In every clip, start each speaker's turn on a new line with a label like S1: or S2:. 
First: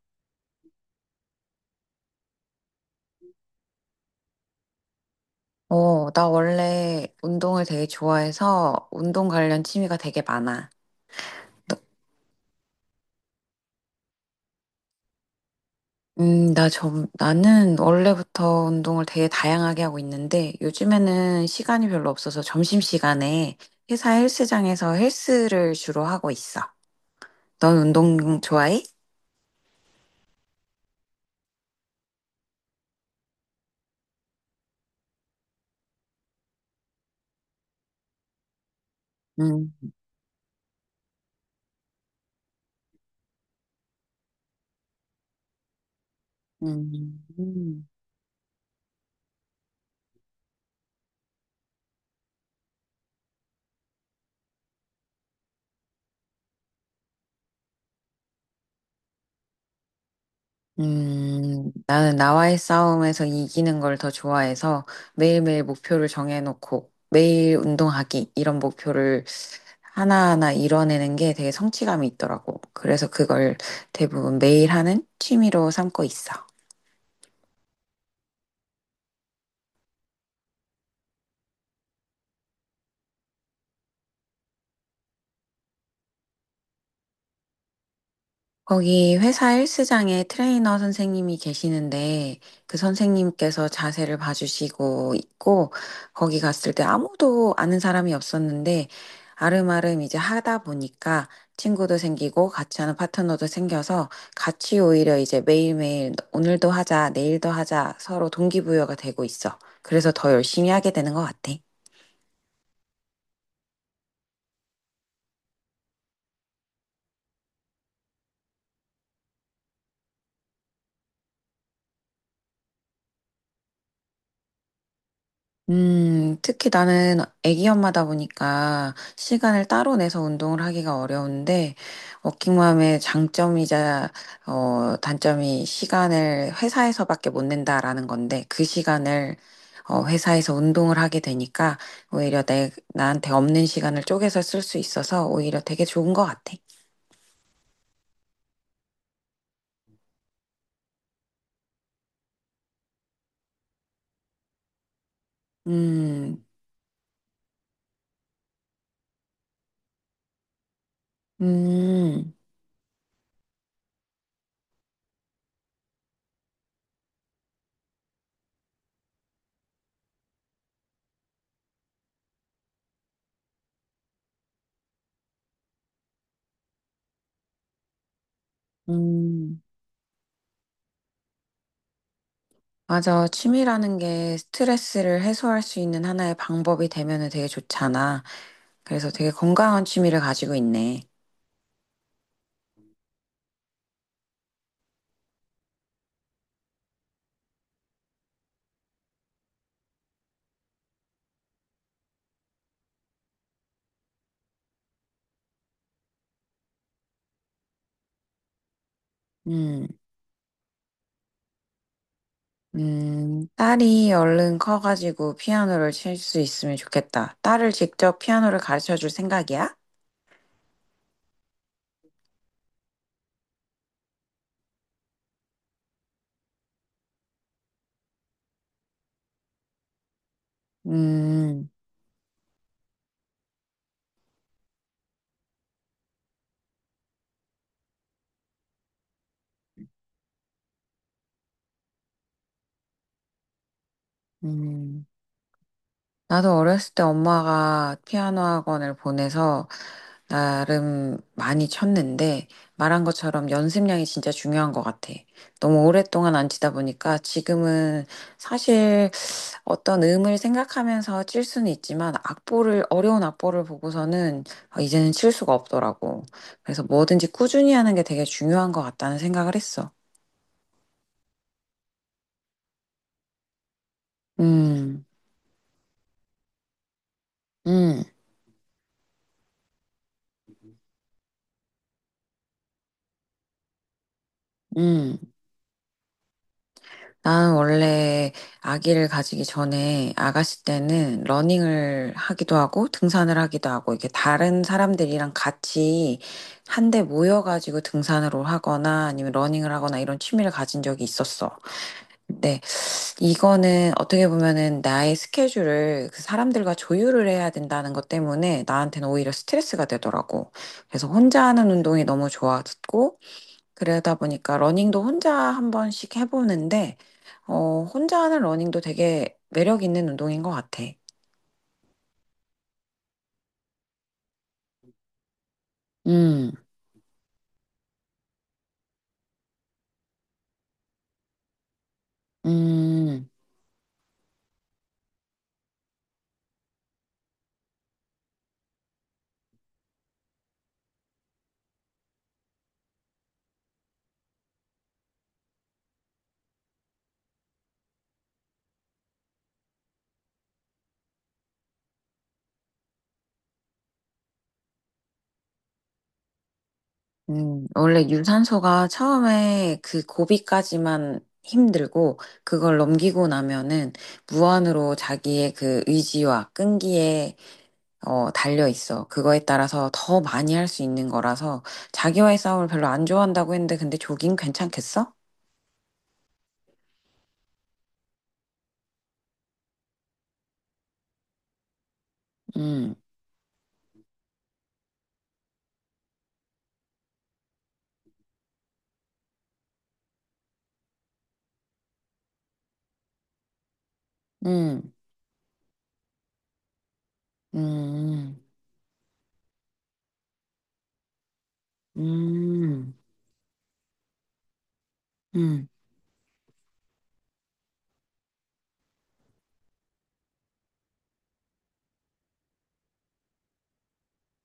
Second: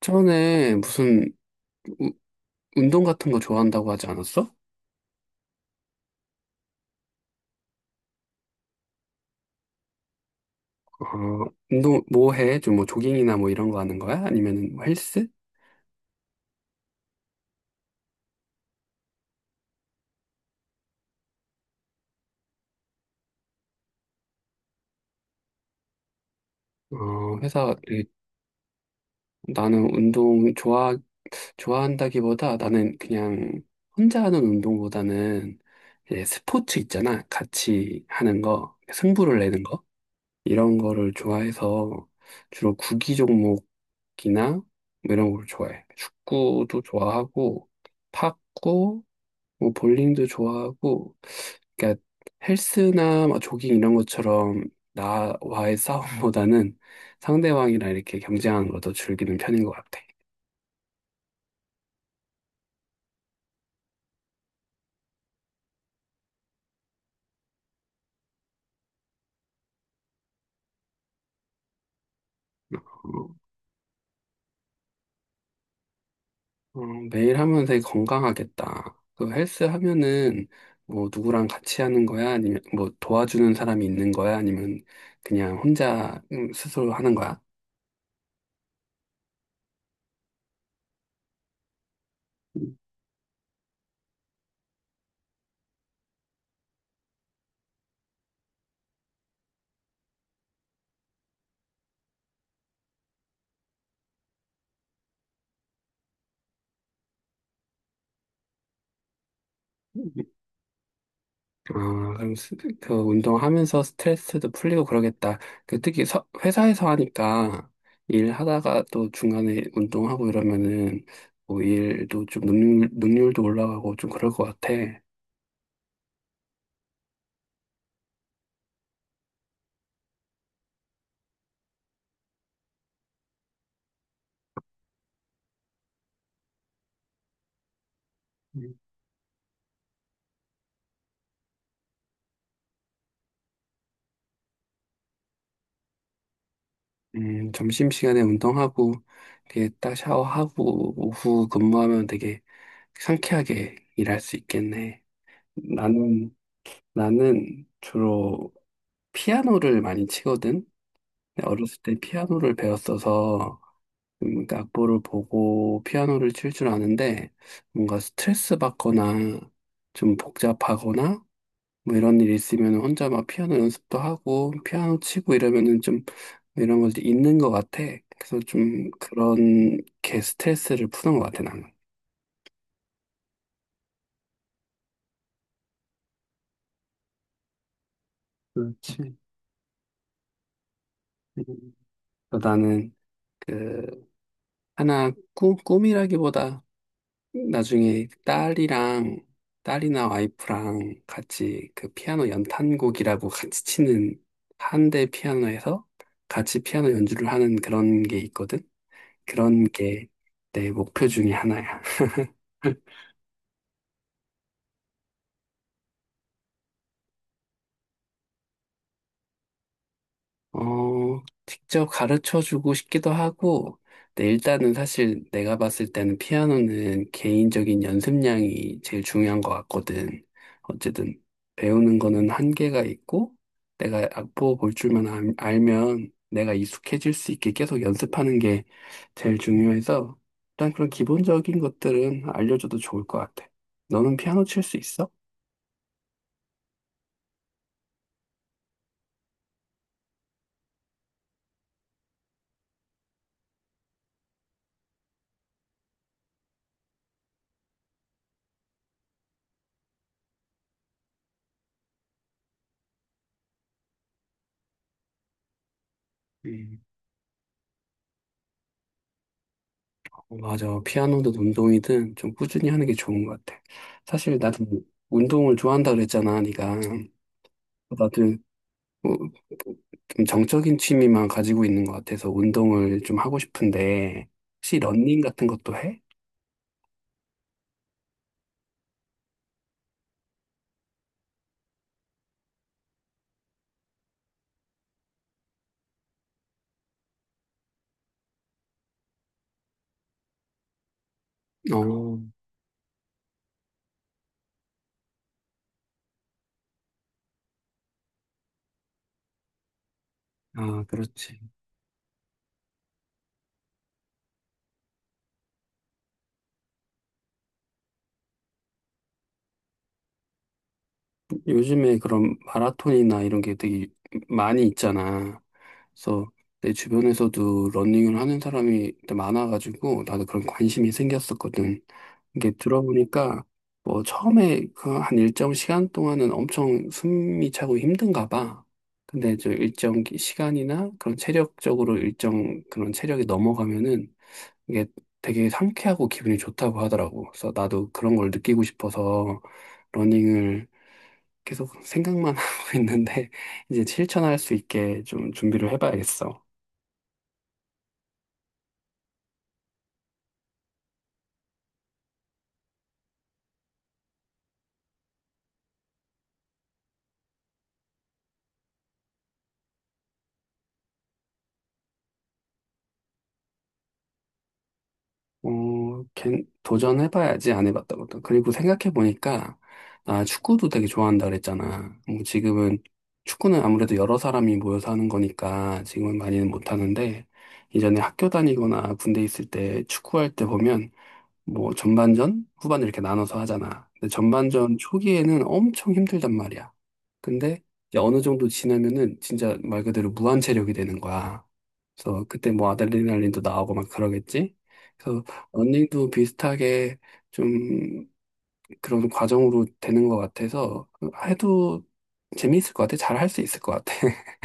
S1: 전에 무슨 우- 운동 같은 거 좋아한다고 하지 않았어?
S2: 나 원래 운동을 되게 좋아해서 운동 관련 취미가 되게 많아.
S1: 어,
S2: 너-
S1: 운동 뭐 해? 좀 뭐 조깅이나 뭐 이런 거 하는 거야? 아니면 뭐 헬스?
S2: 나는 원래부터 운동을 되게 다양하게 하고 있는데 요즘에는 시간이 별로 없어서 점심시간에 회사 헬스장에서 헬스를 주로 하고 있어.
S1: 어, 회사
S2: 넌
S1: 되게-
S2: 운동 좋아해?
S1: 나는 운동 좋아한다기보다 나는 그냥 혼자 하는 운동보다는 이제 스포츠 있잖아. 같이 하는 거, 승부를 내는 거,
S2: 음,
S1: 이런 거를 좋아해서 주로 구기 종목이나 뭐 이런 걸 좋아해. 축구도 좋아하고,
S2: 음.
S1: 탁구, 뭐 볼링도 좋아하고. 그러니까 헬스나 뭐 조깅 이런 것처럼 나와의 싸움보다는 상대방이랑 이렇게 경쟁하는 걸 더 즐기는 편인 것 같아.
S2: 나는 나와의 싸움에서 이기는 걸 더 좋아해서 매일매일 목표를 정해놓고 매일 운동하기 이런 목표를 하나하나 이뤄내는 게 되게 성취감이 있더라고. 그래서
S1: 어,
S2: 그걸 대부분 매일 하는 취미로 삼고 있어.
S1: 어, 매일 하면 되게 건강하겠다. 그 헬스 하면은 뭐 누구랑 같이 하는 거야? 아니면 뭐 도와주는 사람이 있는 거야? 아니면 그냥 혼자, 스스로 하는 거야?
S2: 거기 회사 헬스장에 트레이너 선생님이 계시는데 그 선생님께서 자세를 봐주시고 있고 거기 갔을 때 아무도 아는 사람이 없었는데 아름아름 이제 하다 보니까 친구도 생기고 같이 하는 파트너도 생겨서 같이 오히려 이제 매일매일 오늘도 하자, 내일도 하자 서로 동기부여가 되고 있어. 그래서 더 열심히 하게 되는 것 같아.
S1: 아, 그럼 그 운동하면서 스트레스도 풀리고 그러겠다. 그 특히 회사에서 하니까 일하다가 또 중간에 운동하고 이러면은 뭐 일도 좀, 능률도 올라가고 좀 그럴 것 같아.
S2: 특히 나는 아기 엄마다 보니까 시간을 따로 내서 운동을 하기가 어려운데, 워킹맘의 장점이자, 단점이 시간을 회사에서밖에 못 낸다라는 건데, 그
S1: 음,
S2: 시간을, 회사에서 운동을 하게 되니까, 오히려 나한테 없는 시간을 쪼개서 쓸 수 있어서 오히려 되게 좋은 것 같아.
S1: 점심시간에 운동하고 이렇게 딱 샤워하고 오후 근무하면 되게 상쾌하게 일할 수 있겠네. 나는,
S2: 음,
S1: 나는 주로 피아노를 많이 치거든. 어렸을 때
S2: 음,
S1: 피아노를 배웠어서, 그 악보를 보고 피아노를 칠 줄 아는데, 뭔가 스트레스 받거나 좀 복잡하거나 뭐 이런 일이 있으면 혼자 막 피아노 연습도 하고 피아노 치고 이러면은 좀 이런 것도 있는 것 같아. 그래서 좀
S2: 음.
S1: 그런 게 스트레스를 푸는 것 같아, 나는.
S2: 맞아. 취미라는 게 스트레스를 해소할 수 있는 하나의 방법이 되면은 되게 좋잖아. 그래서
S1: 그렇지.
S2: 되게 건강한 취미를 가지고 있네.
S1: 음. 나는 그 하나 꿈이라기보다 나중에 딸이랑, 딸이나 와이프랑 같이 그 피아노 연탄곡이라고 같이 치는, 한대 피아노에서 같이 피아노 연주를 하는 그런 게 있거든. 그런
S2: 음,
S1: 게 내 목표 중에 하나야.
S2: 딸이 얼른 커가지고 피아노를 칠 수 있으면 좋겠다. 딸을 직접 피아노를 가르쳐 줄 생각이야?
S1: 어, 직접 가르쳐 주고 싶기도 하고. 근데 일단은 사실 내가 봤을 때는 피아노는 개인적인 연습량이 제일 중요한 것 같거든. 어쨌든
S2: 음,
S1: 배우는 거는 한계가 있고, 내가 악보 볼 줄만 알면 내가 익숙해질 수 있게 계속 연습하는 게 제일 중요해서, 일단 그런 기본적인 것들은 알려줘도 좋을 것 같아. 너는 피아노 칠 수
S2: 음.
S1: 있어?
S2: 나도 어렸을 때 엄마가 피아노 학원을 보내서 나름 많이 쳤는데 말한 것처럼 연습량이 진짜 중요한 것 같아. 너무 오랫동안 안 치다 보니까 지금은 사실 어떤 음을 생각하면서 칠 수는 있지만 악보를 어려운 악보를 보고서는 아, 이제는 칠 수가 없더라고.
S1: 음,
S2: 그래서 뭐든지 꾸준히 하는 게 되게 중요한 것 같다는 생각을 했어.
S1: 어, 맞아. 피아노든 운동이든 좀 꾸준히 하는 게 좋은 것 같아. 사실 나도
S2: 음,
S1: 운동을 좋아한다 그랬잖아, 네가.
S2: 음,
S1: 나도 뭐, 좀 정적인 취미만 가지고 있는 것 같아서 운동을 좀 하고 싶은데, 혹시
S2: 음.
S1: 러닝 같은 것도 해?
S2: 나는 원래 아기를 가지기 전에 아가씨 때는 러닝을 하기도 하고 등산을 하기도 하고 이게 다른 사람들이랑 같이 한데 모여가지고 등산을 하거나 아니면 러닝을 하거나 이런 취미를 가진 적이 있었어.
S1: 어,
S2: 이거는 어떻게 보면은 나의 스케줄을 그 사람들과 조율을 해야 된다는 것 때문에 나한테는 오히려 스트레스가 되더라고.
S1: 아,
S2: 그래서
S1: 그렇지.
S2: 혼자 하는 운동이 너무 좋아졌고, 그러다 보니까 러닝도 혼자 한 번씩 해보는데, 혼자 하는 러닝도 되게 매력 있는 운동인 것 같아.
S1: 요즘에 그런 마라톤이나 이런 게 되게 많이 있잖아. 그래서
S2: 음,
S1: 내 주변에서도 러닝을 하는 사람이 많아가지고 나도 그런 관심이 생겼었거든. 이게
S2: 음,
S1: 들어보니까 뭐 처음에 그 한 일정 시간 동안은 엄청 숨이 차고 힘든가 봐. 근데 저 일정 시간이나 그런 체력적으로 일정 그런 체력이 넘어가면은 이게 되게 상쾌하고 기분이 좋다고 하더라고. 그래서 나도 그런 걸 느끼고 싶어서 러닝을 계속 생각만 하고 있는데 이제 실천할 수 있게 좀 준비를 해봐야겠어.
S2: 원래 유산소가 처음에 그 고비까지만 힘들고, 그걸 넘기고 나면은 무한으로 자기의 그 의지와 끈기에 달려 있어. 그거에 따라서 더 많이 할 수 있는 거라서 자기와의 싸움을 별로 안 좋아한다고 했는데 근데 조깅 괜찮겠어?
S1: 어, 도전해봐야지. 안 해봤다 고도 그리고 생각해보니까 나 축구도 되게 좋아한다 그랬잖아. 뭐 지금은
S2: 음,
S1: 축구는 아무래도 여러 사람이 모여서 하는 거니까 지금은 많이는 못하는데, 이전에 학교 다니거나 군대 있을 때 축구할 때 보면 뭐 전반전, 후반전 이렇게 나눠서 하잖아. 근데 전반전
S2: 음,
S1: 초기에는 엄청 힘들단 말이야. 근데 이제 어느
S2: 음,
S1: 정도 지나면은 진짜 말 그대로 무한 체력이 되는 거야.
S2: 음,
S1: 그래서 그때 뭐
S2: 음,
S1: 아드레날린도 나오고 막 그러겠지. 그래서
S2: 음.
S1: 런닝도 비슷하게 좀 그런 과정으로 되는 것 같아서 해도 재미있을 것 같아. 잘 할 수 있을 것 같아.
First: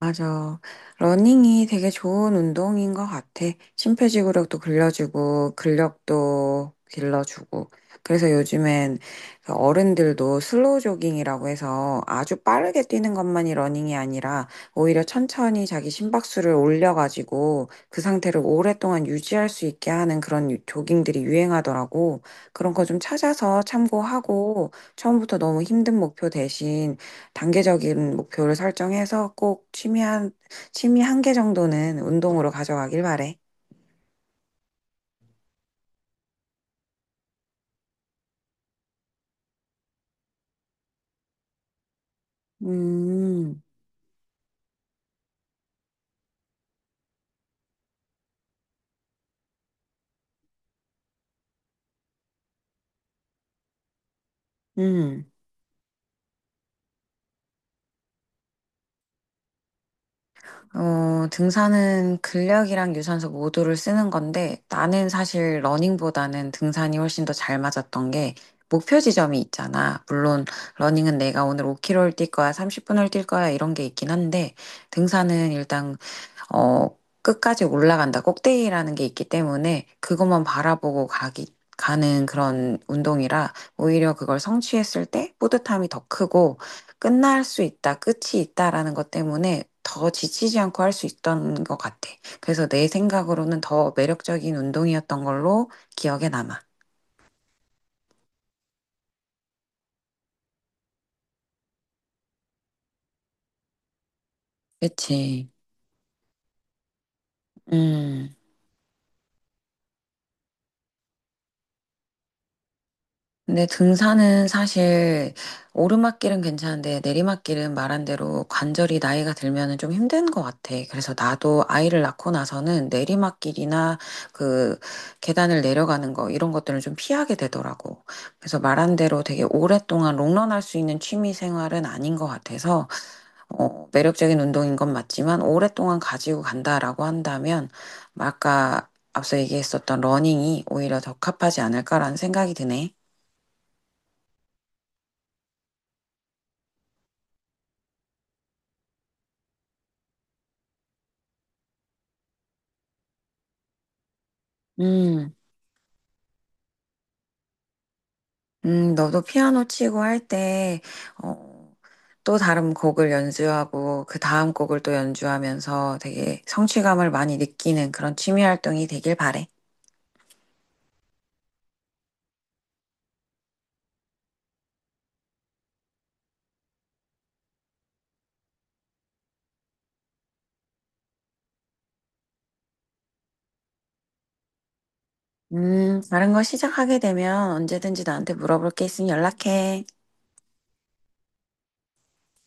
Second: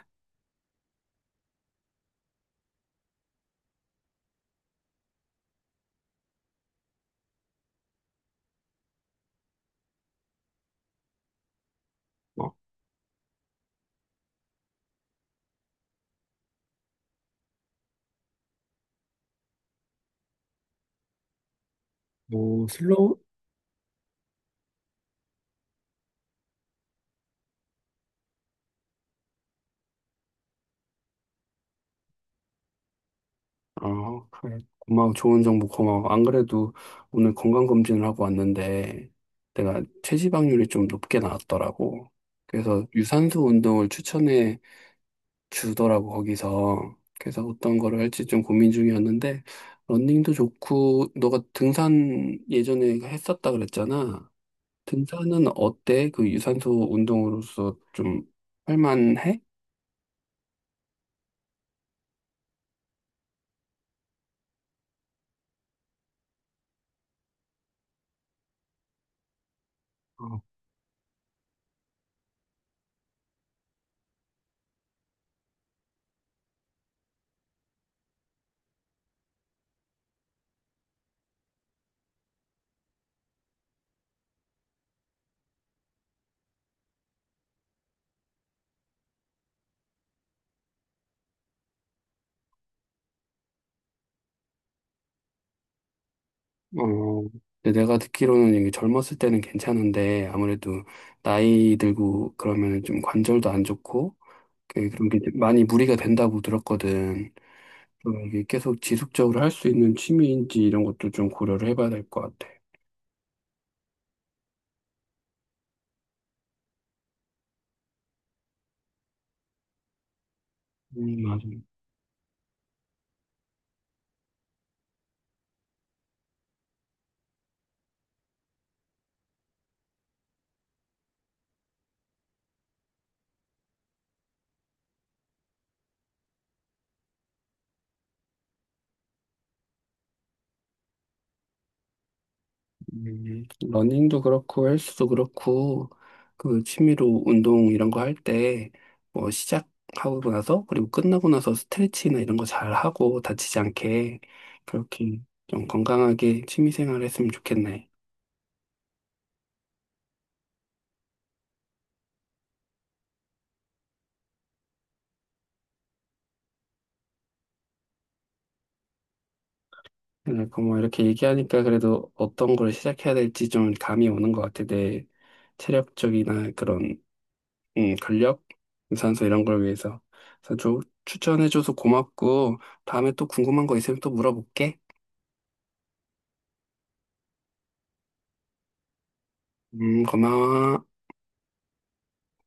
S2: 맞아. 러닝이 되게 좋은 운동인 것 같아. 심폐지구력도 길러주고, 근력도 길러주고. 그래서 요즘엔 그 어른들도 슬로우 조깅이라고 해서 아주
S1: 어,
S2: 빠르게 뛰는 것만이 러닝이 아니라 오히려 천천히 자기 심박수를 올려가지고 그 상태를 오랫동안 유지할 수 있게 하는 그런 조깅들이 유행하더라고.
S1: 뭐
S2: 그런 거 좀
S1: 슬로우
S2: 찾아서 참고하고 처음부터 너무 힘든 목표 대신 단계적인 목표를 설정해서 취미 한 개 정도는 운동으로 가져가길 바래.
S1: 어, 그래. 고마워. 좋은 정보 고마워. 안 그래도 오늘 건강검진을 하고 왔는데 내가 체지방률이 좀 높게 나왔더라고. 그래서 유산소
S2: 음,
S1: 운동을 추천해 주더라고, 거기서. 그래서 어떤 거를 할지 좀 고민 중이었는데, 러닝도 좋고, 너가 등산 예전에 했었다 그랬잖아.
S2: 음.
S1: 등산은 어때? 그 유산소 운동으로서 좀 할만해?
S2: 어, 등산은 근력이랑 유산소 모두를 쓰는 건데 나는 사실 러닝보다는 등산이 훨씬 더 잘 맞았던 게 목표 지점이 있잖아. 물론 러닝은 내가 오늘 5km를 뛸 거야, 30분을 뛸 거야 이런 게 있긴 한데 등산은 일단 어, 끝까지 올라간다. 꼭대기라는 게 있기 때문에 그것만 바라보고 가는 그런 운동이라 오히려 그걸 성취했을 때 뿌듯함이 더 크고 끝이 있다라는 것 때문에 더 지치지 않고 할 수 있던 것 같아. 그래서 내 생각으로는 더 매력적인 운동이었던 걸로 기억에 남아.
S1: 어, 근데 내가 듣기로는 이게 젊었을 때는 괜찮은데 아무래도 나이 들고 그러면 좀 관절도 안 좋고 그런 게
S2: 그치.
S1: 많이 무리가 된다고 들었거든. 그래서
S2: 음.
S1: 이게 계속 지속적으로 할 수 있는 취미인지 이런 것도 좀 고려를 해봐야 될 것 같아.
S2: 근데 등산은 사실 오르막길은 괜찮은데 내리막길은 말한 대로 관절이 나이가 들면은 좀 힘든 것 같아. 그래서
S1: 맞아.
S2: 나도 아이를 낳고 나서는 내리막길이나 그 계단을 내려가는 거 이런 것들을 좀 피하게 되더라고. 그래서 말한 대로 되게 오랫동안 롱런할 수 있는 취미 생활은 아닌 것 같아서 매력적인 운동인 건 맞지만 오랫동안 가지고 간다라고 한다면 아까 앞서 얘기했었던 러닝이 오히려 적합하지 않을까라는 생각이 드네.
S1: 러닝도 그렇고 헬스도 그렇고 그 취미로 운동 이런 거 할 때 뭐 시작하고 나서 그리고 끝나고 나서 스트레칭이나 이런 거 잘 하고, 다치지 않게 그렇게
S2: 음.
S1: 좀 건강하게 취미 생활 했으면 좋겠네.
S2: 너도 피아노 치고 할 때, 어, 또 다른 곡을 연주하고, 그 다음 곡을 또 연주하면서 되게 성취감을 많이 느끼는 그런 취미 활동이 되길 바래.
S1: 그러니까 뭐 이렇게 얘기하니까 그래도 어떤 걸 시작해야 될지 좀 감이 오는 것 같아. 내 체력적이나 그런, 근력, 유산소 이런 걸 위해서. 그래서 좀 추천해줘서 고맙고 다음에 또 궁금한 거 있으면 또 물어볼게.
S2: 다른 거 시작하게 되면 언제든지 나한테 물어볼 게 있으면 연락해.
S1: 고마워.